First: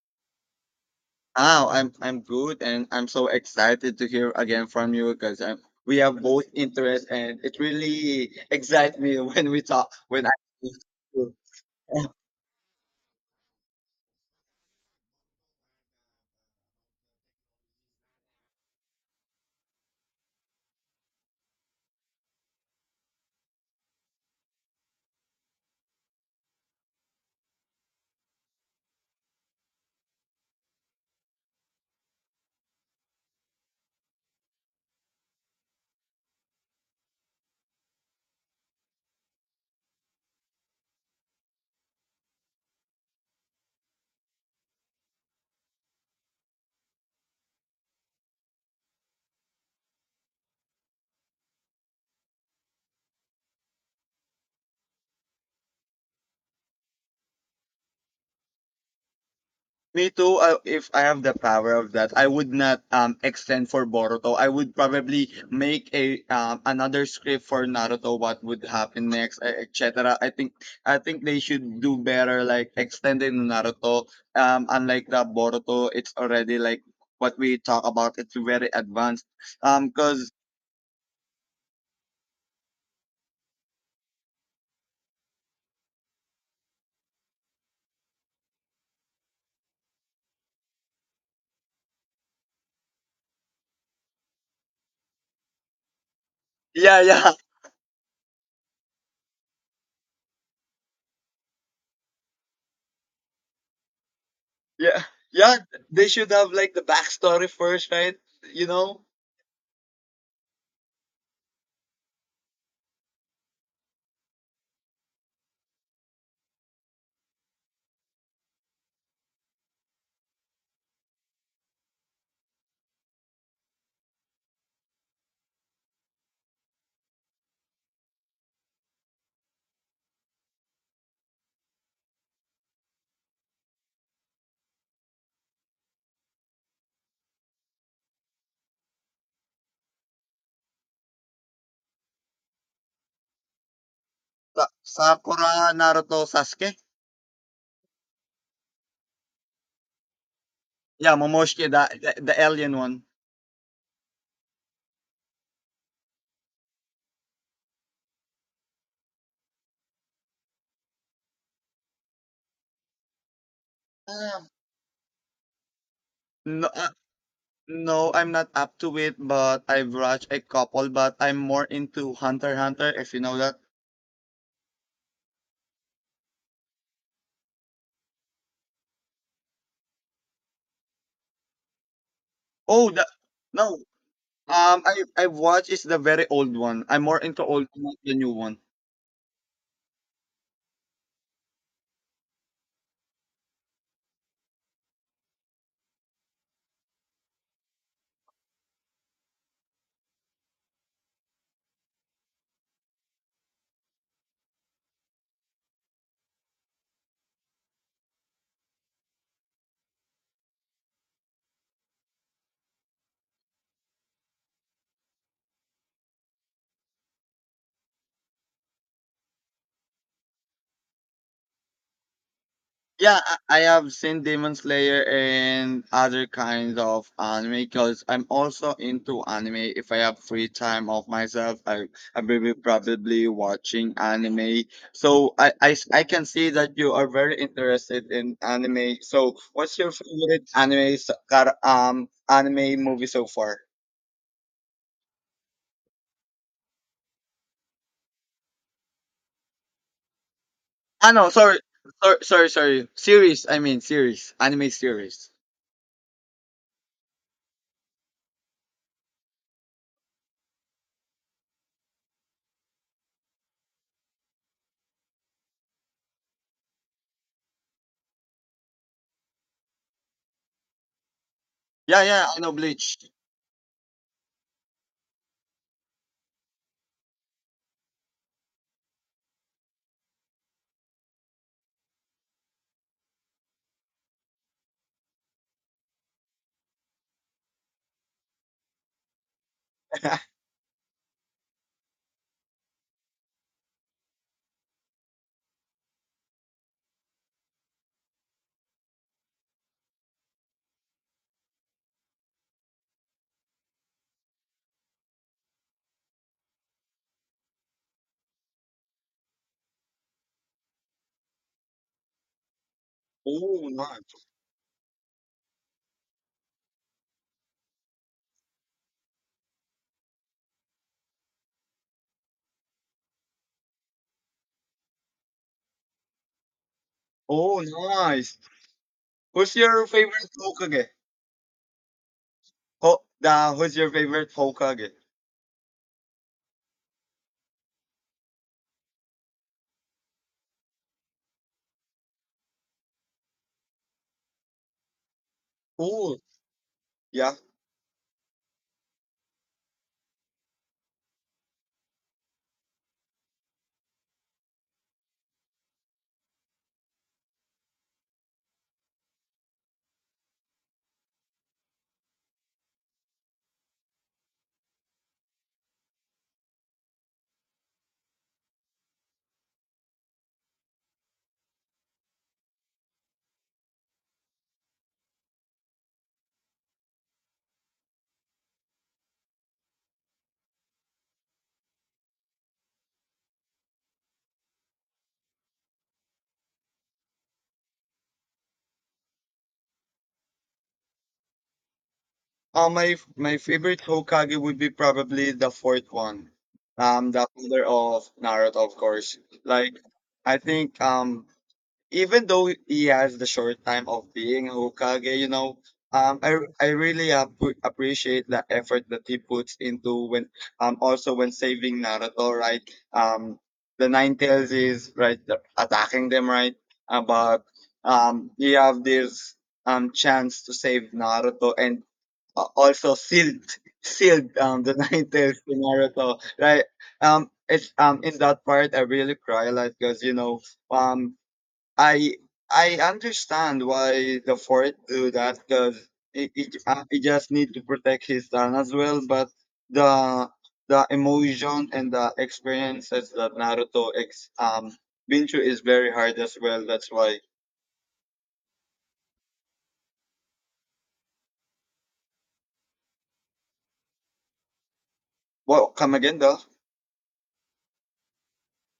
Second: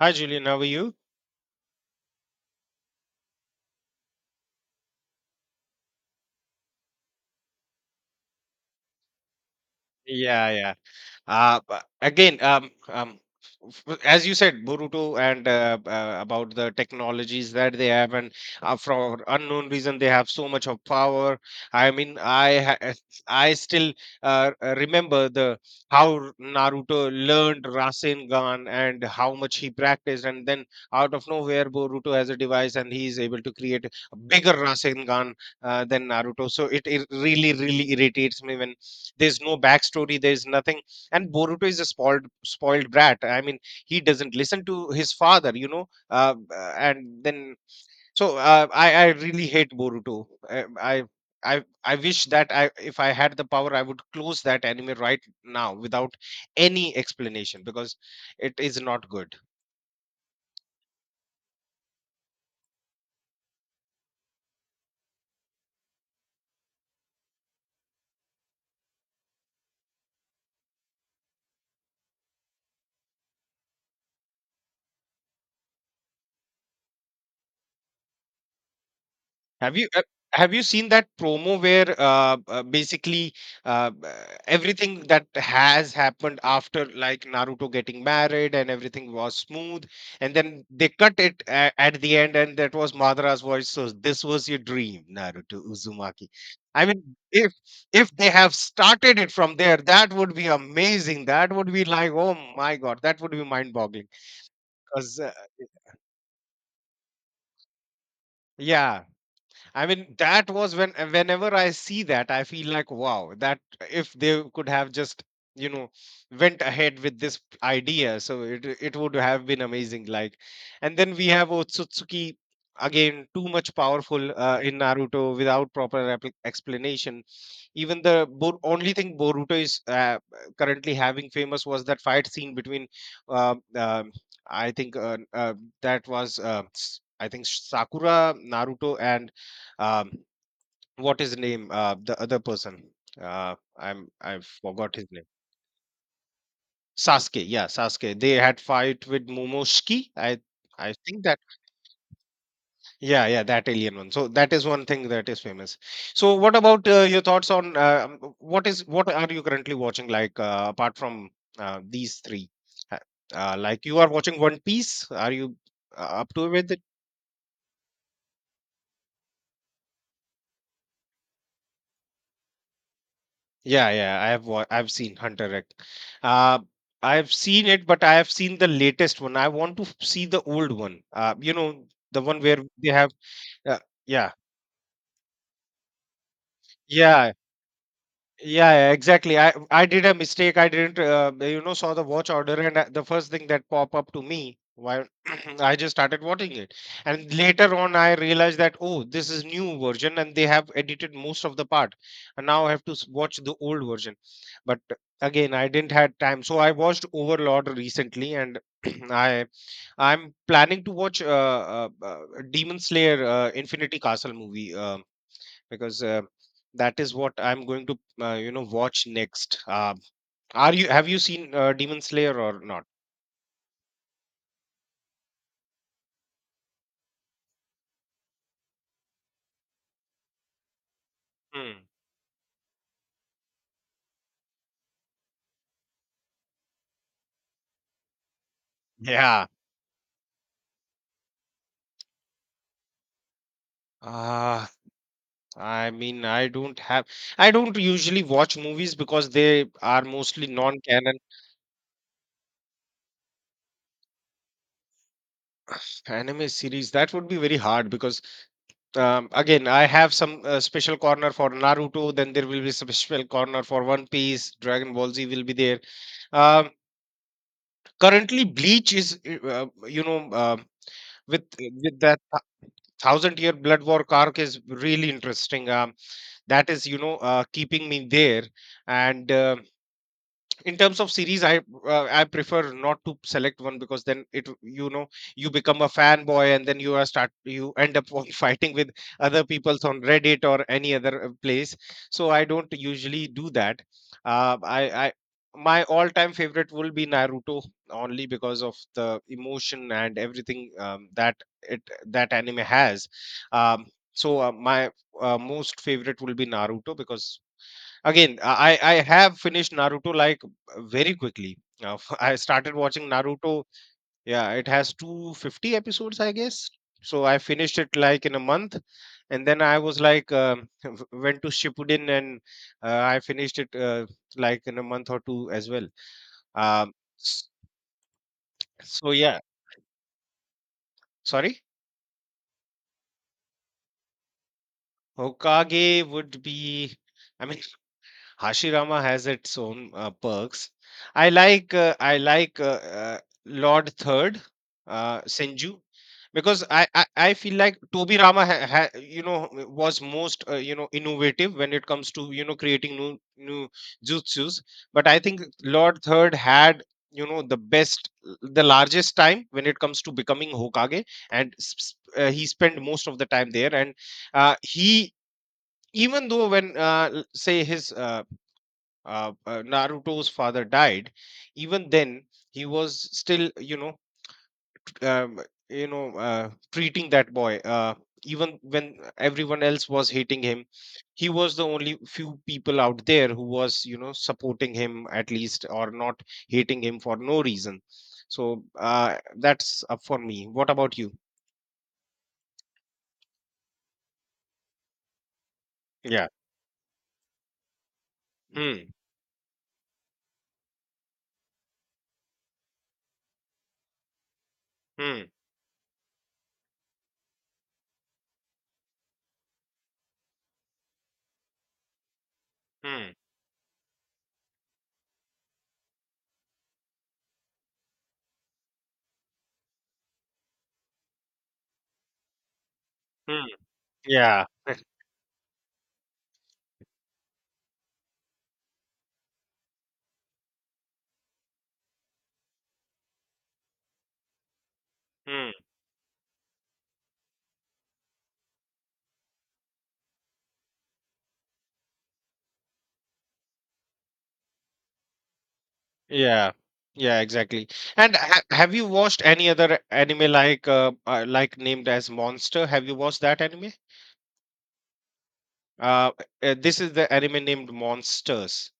Hi, Julian. How are you? Oh, I'm good, and I'm so excited to hear again from you because we have both interest, and it really excites me when we talk when I. Yeah, yeah. Uh, b- again, um, um, as you said, Boruto and about the technologies that they have, and for unknown reason, they have so much of power. I mean, I ha- I still remember the how R- Naruto learned Rasengan and how much he practiced, and then out of nowhere, Boruto has a device and he is able to create a bigger Rasengan than Naruto. So it really, really irritates me when there's no backstory, there's nothing, and Boruto is a spoiled spoiled brat. I mean, he doesn't listen to his father. And then so I really hate Boruto. I wish that I if I had the power, I would close that anime right now without any explanation because it is not good. Me too. I, if I have the power of that, I would not extend for Boruto. I would probably make a another script for Naruto. What would happen next, etc. I think they should do better, like extending Naruto. Unlike the Boruto, it's already like what we talk about. It's very advanced. Have you uh, Cause have you seen that promo where basically uh, uh, everything that has happened after, like, Naruto getting married and everything was smooth, and then they cut it at the end, and that was Madara's voice. So this was your dream, Naruto Uzumaki. I yeah, mean, yeah, if if they have started it from there, that would be amazing. That would be like, oh my god, that would be mind-boggling. yeah, Because uh, yeah. They should have like the backstory first, right? You yeah, know, I mean, that was when whenever I see that, I feel like, wow, that if they could have just, you know, went ahead with this idea, so it would have been amazing. Like, and then we have Otsutsuki again, too much powerful in Naruto without proper explanation. Even the only thing Boruto is currently having famous was that fight scene between, uh, um I think that was I think Sakura, Naruto, and um, what is the name? The other person. I forgot his name. Sakura, Naruto, Sasuke. Sasuke. Yeah, Sasuke. They had fight with Momoshiki. I Yeah, think that. Momoshiki, the alien one. Yeah, yeah, that alien one. So that is one thing that is famous. So what about your thoughts on what is what are you currently watching? Like, apart from these three, uh, like, you are watching Um, One Piece. Are you up to No, with it? No, I'm not up to it, but I've watched a couple, but I'm more into Hunter x Hunter, if you know that. Yeah, yeah. I've seen Hunter X. Uh, I've seen it, but I have seen the latest one. I want to see the old one. You know, the one where they Oh, the have. no. Uh, yeah, I watched is the very old one. I'm more yeah. into old, not the new one. Yeah, yeah, exactly. I did a mistake. I didn't, you know, saw the watch order, and the first thing that pop up to me, while I just started watching it, and later on I realized that, oh, this is new version, and they have edited most of the part, and now I have to watch the old version. But again, I didn't had time, so I watched Overlord recently, and I I'm planning to watch Demon Slayer Infinity Castle movie. Because That is what I'm going to, you know, watch next. Are you Have you seen Demon Slayer or not? Yeah, I have seen Demon Slayer and other kinds of anime because I'm also into anime. If I have free time of myself, Hmm. I will be probably watching anime. So I can see that you are very interested in anime. So Yeah. what's your favorite anime anime movie so far? Uh, I mean, I don't have. I don't usually watch movies because they are mostly Ah non-canon no, sorry. Series, I mean series, anime series. anime series. That would be very hard because again, I have some special corner for Naruto. Then there will be some special corner for One Piece. Dragon Ball Z will be there. Um, currently, Bleach is, you know, with Yeah, that yeah, I know Bleach. Thousand Year Blood War arc is really interesting. That is, you know, keeping me there. And in terms of series, I prefer not to select one because then, it you know, you become a fanboy, and then you are start you end up on fighting with other people's on Reddit or any other place. So I don't usually do that. I my all time favorite will be Naruto only because of the emotion and everything, that it that anime has. um, my most favorite will be Naruto because, again, I have finished Naruto like very quickly. I started watching Naruto. Oh, nice. Yeah, it has 250 episodes, I guess. So I finished it like in a month, and then I was like, went to Shippuden, and I finished it like in a month or two as well. Um, s- Oh, nice. so yeah, Who's your favorite Hokage? sorry, Who's your favorite Hokage? Hokage would be. I mean, Hashirama has its own perks. I like uh, Lord Third Senju Oh, because I yeah. feel like Toby Rama you know, was most you know, innovative when it comes to, you know, creating new jutsus. But I think Lord Third had, you know, the best, the largest time when it comes to becoming Hokage, and he spent most of the time there. And he even though when, l- say his Naruto's father died, even then he was still, um, you know, treating that boy. Even when everyone else was hating him, he was the only few people out there who was, you know, supporting him at least, or not hating him for no reason. So that's up for me. What about you? My favorite Hokage would be probably the fourth Yeah. one. The father of Naruto, of Hmm. course. Like, I think even though he has the short time of being Hokage, you Hmm. know, I really appreciate the effort that he puts into when also when saving Naruto, right? Hmm. Um, the Nine Tails is right attacking them, right? But he have this chance to save Naruto and also Hmm. sealed Yeah. The Nine Tails to Naruto, right? It's in that part I really cry like because um I understand why the fourth do that Hmm. because it just need to protect his son as well, but the the emotion and the experiences that Naruto ex been through is very hard as Yeah, well. That's why. yeah, exactly. And ha have you watched any other anime like, like named as Monster? Have you watched that anime? What come Uh, again though? This is the anime named Monsters.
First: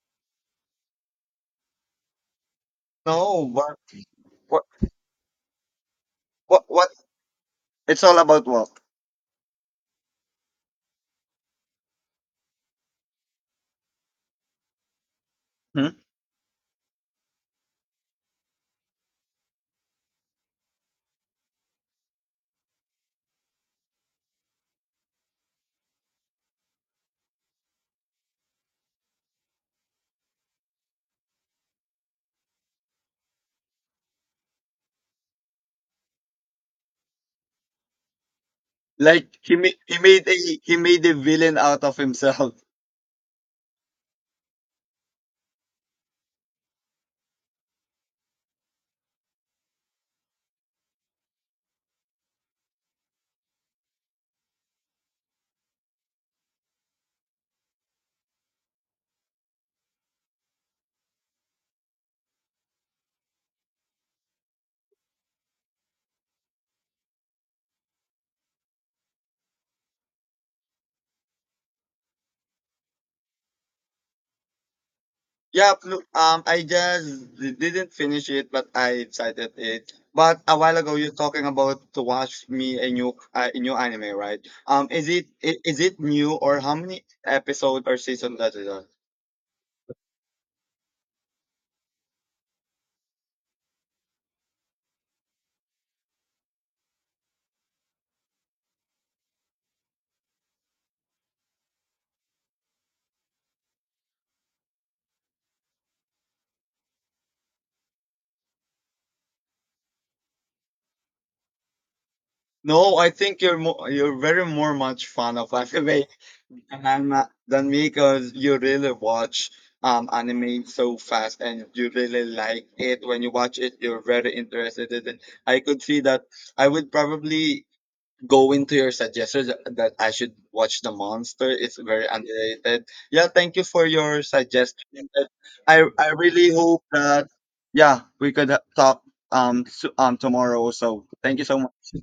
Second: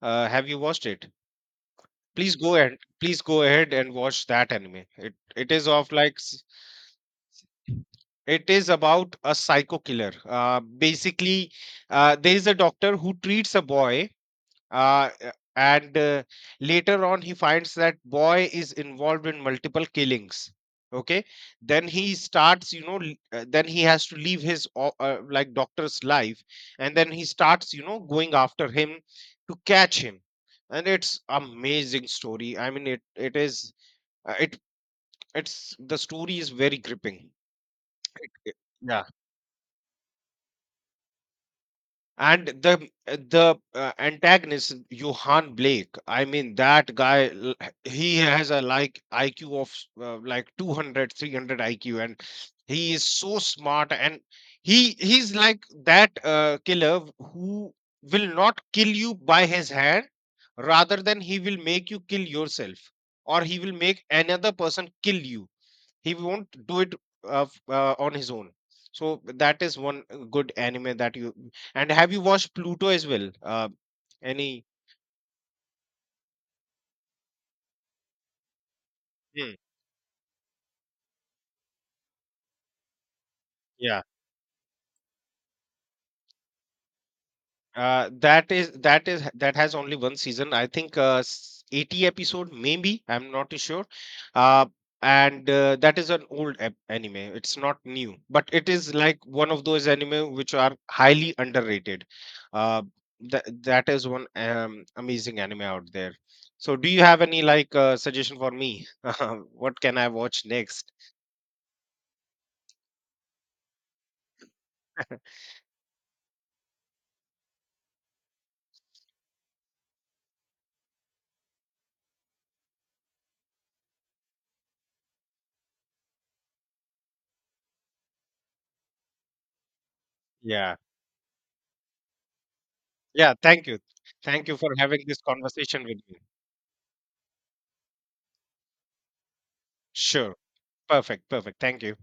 Have you watched it? Please go, and please go No, ahead and watch that what anime. It is of like s- what? It's all about It is what? about a psycho killer. Basically, there is a doctor who treats a boy, Hmm? and later on he finds that boy is involved in multiple killings. Okay, then he starts, you know, then he has to leave his like, doctor's life, and then he starts, you know, going after him to catch him. And it's amazing story. I mean, uh, it it's the story is very gripping. It- it- yeah. Like he made a villain out of And himself. the antagonist Johan Blake, I mean that guy, he has a like IQ of, like, 200, 300 IQ, and he is so smart. And he's like that killer who will not kill you by his hand, rather than he will make you kill yourself, or he will make another person kill you. He won't do it on his own. So that is one good anime that you. And have you watched Pluto as well? Any Yeah, I just didn't finish it, but I cited Hmm, it. But a while ago, you're talking about to watch me a new yeah. anime, right? Is is it new, or how many episode or season that is on? That has only one season. I think 80 episode maybe. I'm not too sure. Uh, and That is an old anime. It's not new, but it is like one of those anime which are highly underrated. Uh, that is one, amazing anime out there. So, do you have any like suggestion for me? What can I watch next? No, I think you're very more much fan of anime than than me because you really watch anime so fast and you really like it. When you watch it, you're very interested in it. I could see that. I would probably going to your suggestions that I should Yeah, watch. The Monster is very underrated. Yeah, yeah. thank you for your Thank you for having suggestion. this conversation with I me. really hope that yeah we could talk Sure, tomorrow. So perfect, thank you perfect. so Thank much. you.